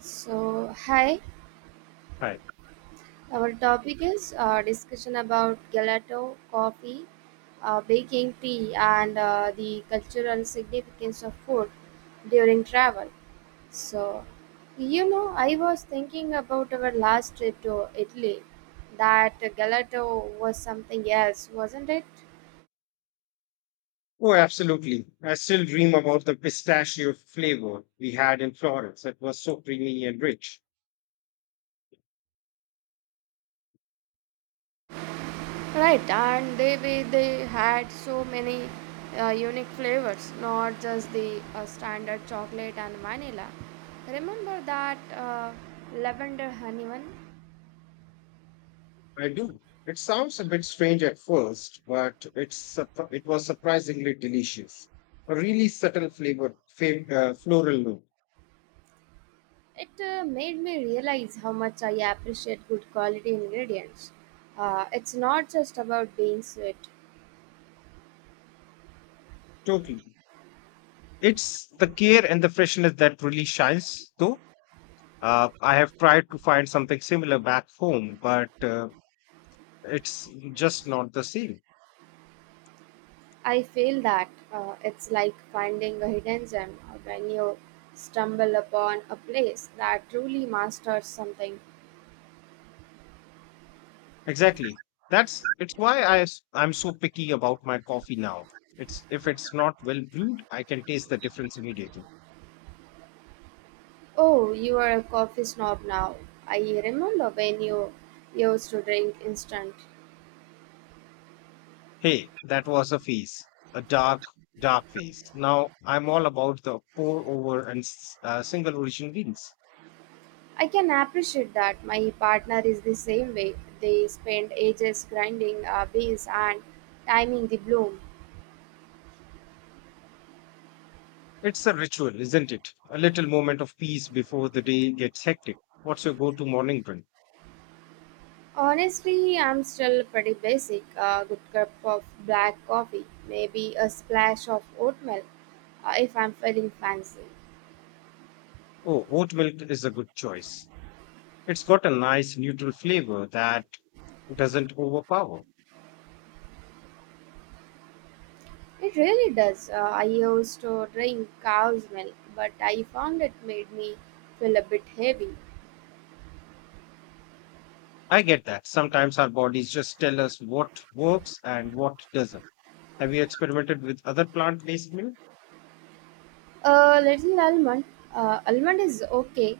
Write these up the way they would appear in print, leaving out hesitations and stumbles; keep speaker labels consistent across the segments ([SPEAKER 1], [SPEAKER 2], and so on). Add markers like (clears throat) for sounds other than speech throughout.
[SPEAKER 1] So, hi,
[SPEAKER 2] Right.
[SPEAKER 1] our topic is discussion about gelato, coffee, baking tea, and the cultural significance of food during travel. So, you know, I was thinking about our last trip to Italy. That gelato was something else, wasn't it?
[SPEAKER 2] Oh, absolutely. I still dream about the pistachio flavor we had in Florence. It was so creamy and rich.
[SPEAKER 1] Right, and they had so many unique flavors, not just the standard chocolate and vanilla. Remember that lavender honey one?
[SPEAKER 2] I do. It sounds a bit strange at first, but it was surprisingly delicious. A really subtle flavor, floral note.
[SPEAKER 1] It made me realize how much I appreciate good quality ingredients. It's not just about being sweet.
[SPEAKER 2] Totally. It's the care and the freshness that really shines, though. I have tried to find something similar back home, but it's just not the same.
[SPEAKER 1] I feel that it's like finding a hidden gem when you stumble upon a place that truly masters something.
[SPEAKER 2] Exactly. That's it's why I'm so picky about my coffee now. It's if it's not well brewed, I can taste the difference immediately.
[SPEAKER 1] Oh, you are a coffee snob now. I remember when you used to drink instant.
[SPEAKER 2] Hey, that was a phase, a dark phase. Now I'm all about the pour over and single origin beans.
[SPEAKER 1] I can appreciate that. My partner is the same way. They spend ages grinding beans and timing the bloom.
[SPEAKER 2] It's a ritual, isn't it? A little moment of peace before the day gets hectic. What's your go to morning drink?
[SPEAKER 1] Honestly, I'm still pretty basic. A good cup of black coffee, maybe a splash of oatmeal if I'm feeling fancy.
[SPEAKER 2] Oh, oat milk is a good choice. It's got a nice neutral flavor that doesn't overpower.
[SPEAKER 1] It really does. I used to drink cow's milk, but I found it made me feel a bit heavy.
[SPEAKER 2] I get that. Sometimes our bodies just tell us what works and what doesn't. Have you experimented with other plant based milk?
[SPEAKER 1] A little almond. Almond is okay,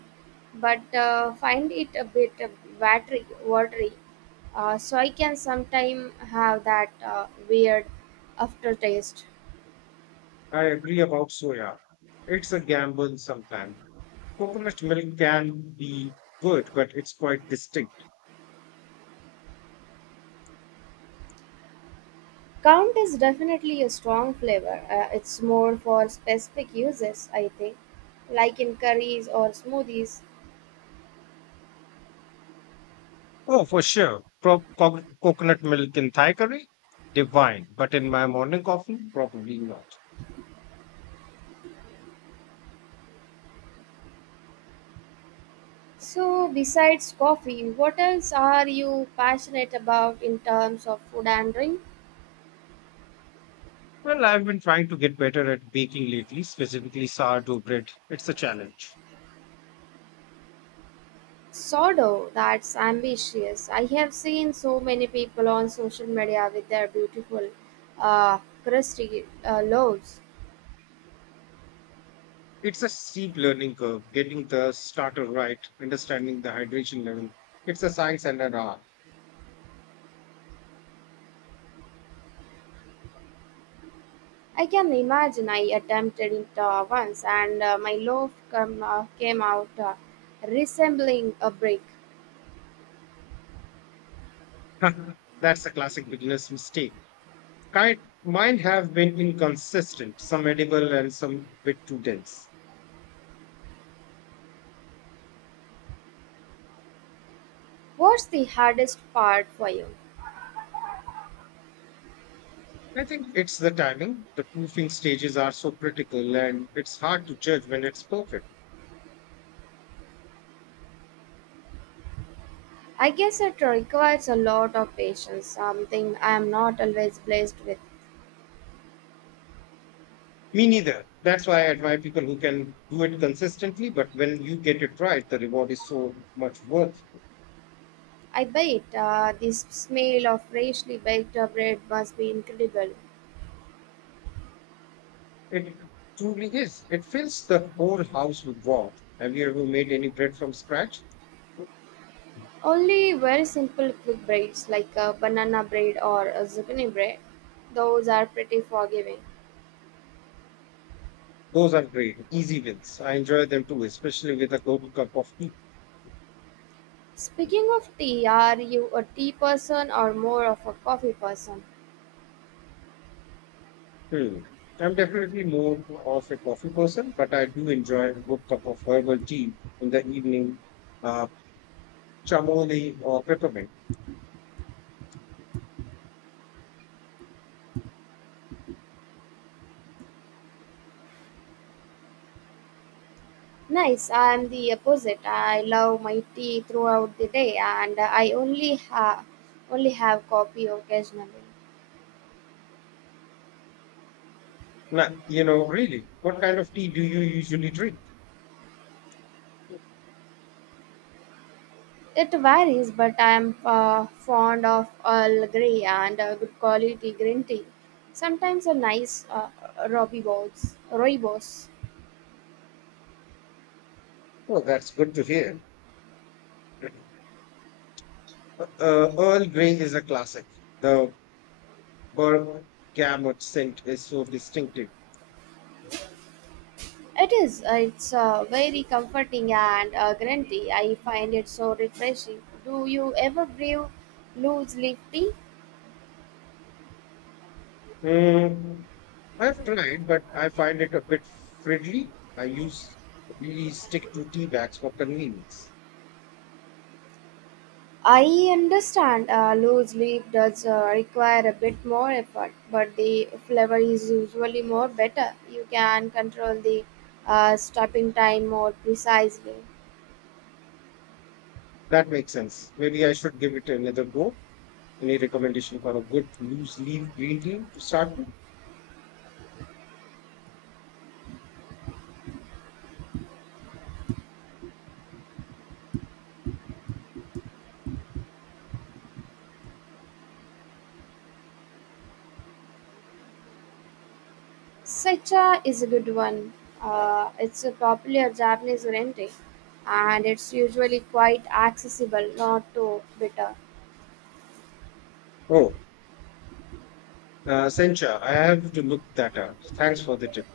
[SPEAKER 1] but find it a bit watery. So I can sometime have that weird aftertaste.
[SPEAKER 2] I agree about soya. It's a gamble sometimes. Coconut milk can be good, but it's quite distinct.
[SPEAKER 1] Count is definitely a strong flavor. It's more for specific uses, I think, like in curries or smoothies.
[SPEAKER 2] Oh, for sure. Coconut milk in Thai curry? Divine. But in my morning coffee? Probably not.
[SPEAKER 1] So besides coffee, what else are you passionate about in terms of food and drink?
[SPEAKER 2] Well, I've been trying to get better at baking lately, specifically sourdough bread. It's a challenge.
[SPEAKER 1] Sodo, that's ambitious. I have seen so many people on social media with their beautiful, crusty loaves.
[SPEAKER 2] It's a steep learning curve, getting the starter right, understanding the hydration level. It's a science and an art.
[SPEAKER 1] I can imagine I attempted it once and my came out resembling a brick.
[SPEAKER 2] (laughs) That's a classic beginner's mistake. Kind, mine have been inconsistent, some edible and some bit too dense.
[SPEAKER 1] What's the hardest part for you?
[SPEAKER 2] I think it's the timing. The proofing stages are so critical and it's hard to judge when it's perfect.
[SPEAKER 1] I guess it requires a lot of patience, something I am not always blessed with.
[SPEAKER 2] Me neither. That's why I admire people who can do it consistently, but when you get it right, the reward is so much worth.
[SPEAKER 1] I bet the smell of freshly baked bread must be incredible.
[SPEAKER 2] It truly is. It fills the whole house with warmth. Have you ever made any bread from scratch?
[SPEAKER 1] Only very simple quick breads like a banana bread or a zucchini bread. Those are pretty forgiving.
[SPEAKER 2] Those are great, easy wins. I enjoy them too, especially with a good cup of tea.
[SPEAKER 1] Speaking of tea, are you a tea person or more of a coffee person?
[SPEAKER 2] Hmm. I'm definitely more of a coffee person, but I do enjoy a good cup of herbal tea in the evening, uh, chamomile or peppermint.
[SPEAKER 1] Nice, I am the opposite. I love my tea throughout the day and I only have coffee occasionally.
[SPEAKER 2] Now, you know, really, what kind of tea do you usually drink?
[SPEAKER 1] It varies, but I am fond of Earl Grey and good quality green tea. Sometimes a nice rooibos.
[SPEAKER 2] Oh, that's good to hear. (clears throat) Earl Grey is a classic. The bergamot scent is so distinctive.
[SPEAKER 1] It is. It's very comforting and green. I find it so refreshing. Do you ever brew loose leaf tea?
[SPEAKER 2] Hmm, I've tried, but I find it a bit fiddly. I use really stick to tea bags for convenience.
[SPEAKER 1] I understand loose leaf does require a bit more effort, but the flavor is usually more better. You can control the stopping time more precisely.
[SPEAKER 2] That makes sense. Maybe I should give it another go. Any recommendation for a good loose leaf green tea to start with?
[SPEAKER 1] Seicha is a good one. It's a popular Japanese green and it's usually quite accessible, not too bitter.
[SPEAKER 2] Oh, Sencha, I have to look that up. Thanks for the tip.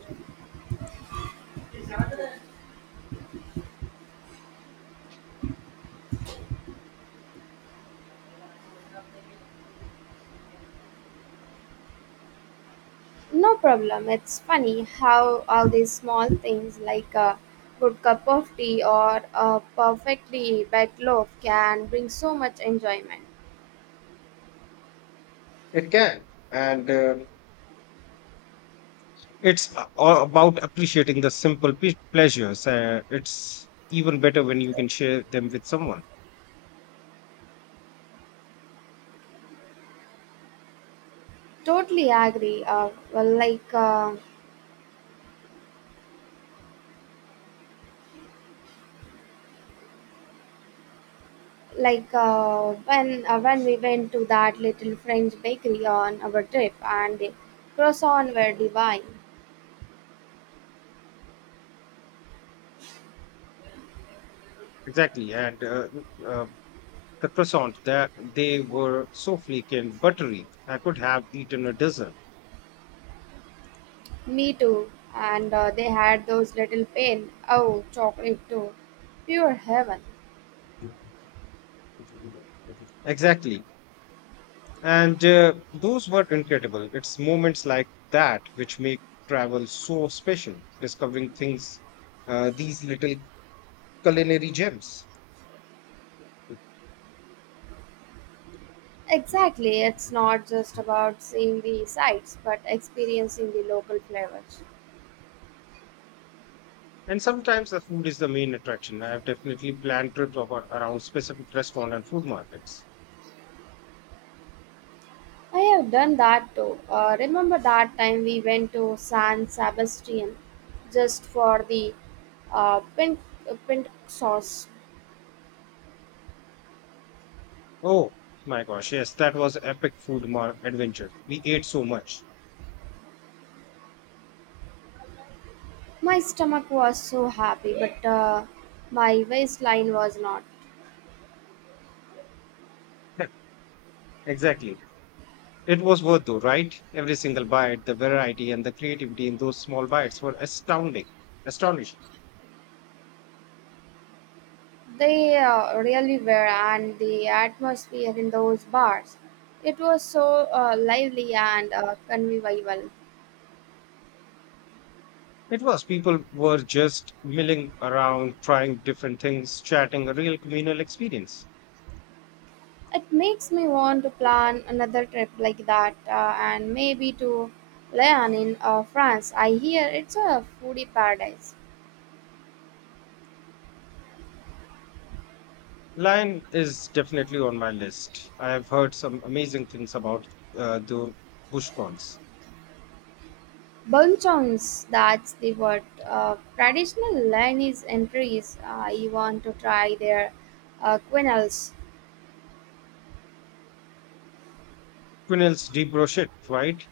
[SPEAKER 1] No problem. It's funny how all these small things like a good cup of tea or a perfectly baked loaf can bring so much enjoyment.
[SPEAKER 2] It can. And uh, all about appreciating the simple pleasures. It's even better when you can share them with someone.
[SPEAKER 1] Totally agree. Well, when we went to that little French bakery on our trip and the croissants were divine.
[SPEAKER 2] Exactly, and uh, the croissants that they were so flaky and buttery, I could have eaten a dozen.
[SPEAKER 1] Me too. And they had those little pain. Oh, chocolate too. Pure heaven.
[SPEAKER 2] Exactly, And those were incredible. It's moments like that which make travel so special, discovering things, these little culinary gems.
[SPEAKER 1] Exactly, it's not just about seeing the sights but experiencing the local flavors.
[SPEAKER 2] And sometimes the food is the main attraction. I have definitely planned trips over, around specific restaurant and food markets.
[SPEAKER 1] I have done that too. Remember that time we went to San Sebastian just for the uh, pink, pink sauce?
[SPEAKER 2] Oh my gosh, yes, that was epic adventure. We ate so much.
[SPEAKER 1] My stomach was so happy, but my waistline was not.
[SPEAKER 2] (laughs) Exactly. It was worth though, right? Every single bite, the variety and the creativity in those small bites were astonishing.
[SPEAKER 1] They really were, and the atmosphere in those bars. It was so lively and convivial.
[SPEAKER 2] It was. People were just milling around, trying different things, chatting, a real communal experience.
[SPEAKER 1] It makes me want to plan another trip like that and maybe to Lyon in France. I hear it's a foodie paradise.
[SPEAKER 2] Lion is definitely on my list. I have heard some amazing things about the bushcons.
[SPEAKER 1] Bonchons, that's the word. Traditional Lyonese entries. I want to try their quenelles.
[SPEAKER 2] Quenelles de brochette, right?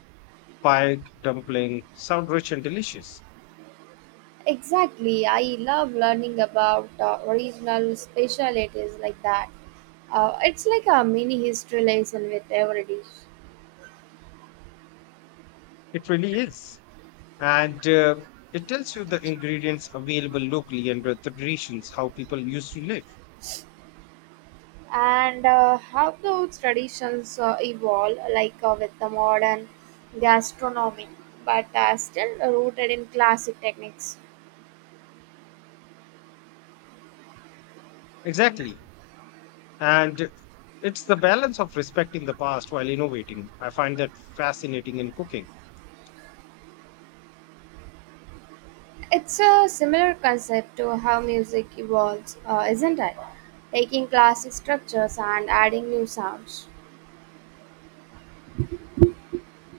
[SPEAKER 2] Pie, dumpling, sound rich and delicious.
[SPEAKER 1] Exactly. I love learning about original specialties like that. It's like a mini history lesson with every dish.
[SPEAKER 2] It really is. And It tells you the ingredients available locally and the traditions, how people used to live.
[SPEAKER 1] And how those traditions evolve, like with the modern gastronomy, but are still rooted in classic techniques.
[SPEAKER 2] Exactly. And it's the balance of respecting the past while innovating. I find that fascinating in cooking.
[SPEAKER 1] It's a similar concept to how music evolves, isn't it, taking classic structures and adding new sounds.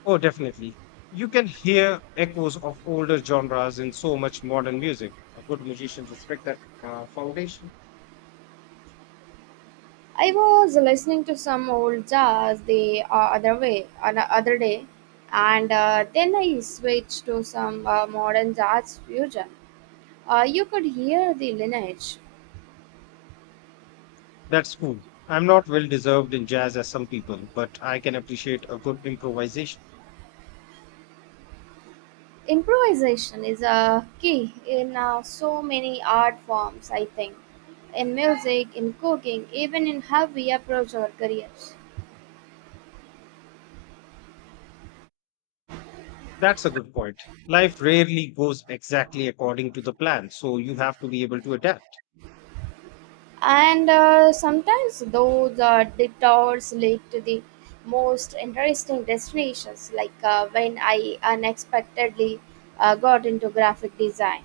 [SPEAKER 2] Oh, definitely. You can hear echoes of older genres in so much modern music. A good musician respect that foundation.
[SPEAKER 1] I was listening to some old jazz the other way on the other day, and then I switched to some modern jazz fusion. You could hear the lineage.
[SPEAKER 2] That's cool. I'm not well deserved in jazz as some people, but I can appreciate a good improvisation.
[SPEAKER 1] Improvisation is a key in so many art forms, I think, in music, in cooking, even in how we approach our careers.
[SPEAKER 2] That's a good point. Life rarely goes exactly according to the plan, so you have to be able to adapt.
[SPEAKER 1] And sometimes those detours lead to the most interesting destinations, like when I unexpectedly got into graphic design.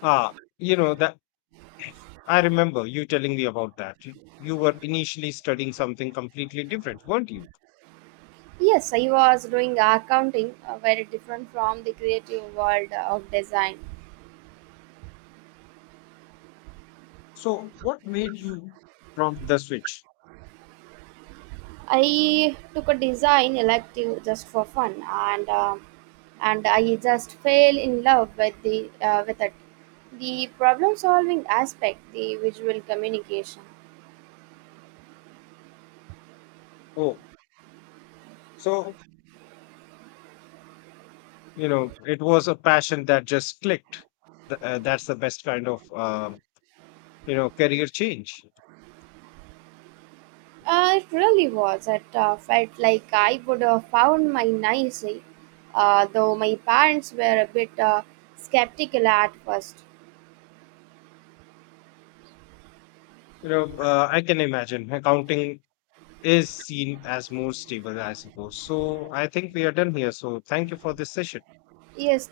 [SPEAKER 2] Ah, you know that I remember you telling me about that. You were initially studying something completely different, weren't you?
[SPEAKER 1] Yes, I was doing accounting, very different from the creative world of design.
[SPEAKER 2] So what made you prompt the switch?
[SPEAKER 1] I took a design elective just for fun, and I just fell in love with the with it. The problem solving aspect, the visual communication.
[SPEAKER 2] Oh, so you know it was a passion that just clicked. That's the best kind of career change.
[SPEAKER 1] It really was. It felt like I would have found my nice, though my parents were a bit skeptical at first.
[SPEAKER 2] You know, I can imagine accounting is seen as more stable, I suppose. So I think we are done here. So thank you for this session.
[SPEAKER 1] Yes,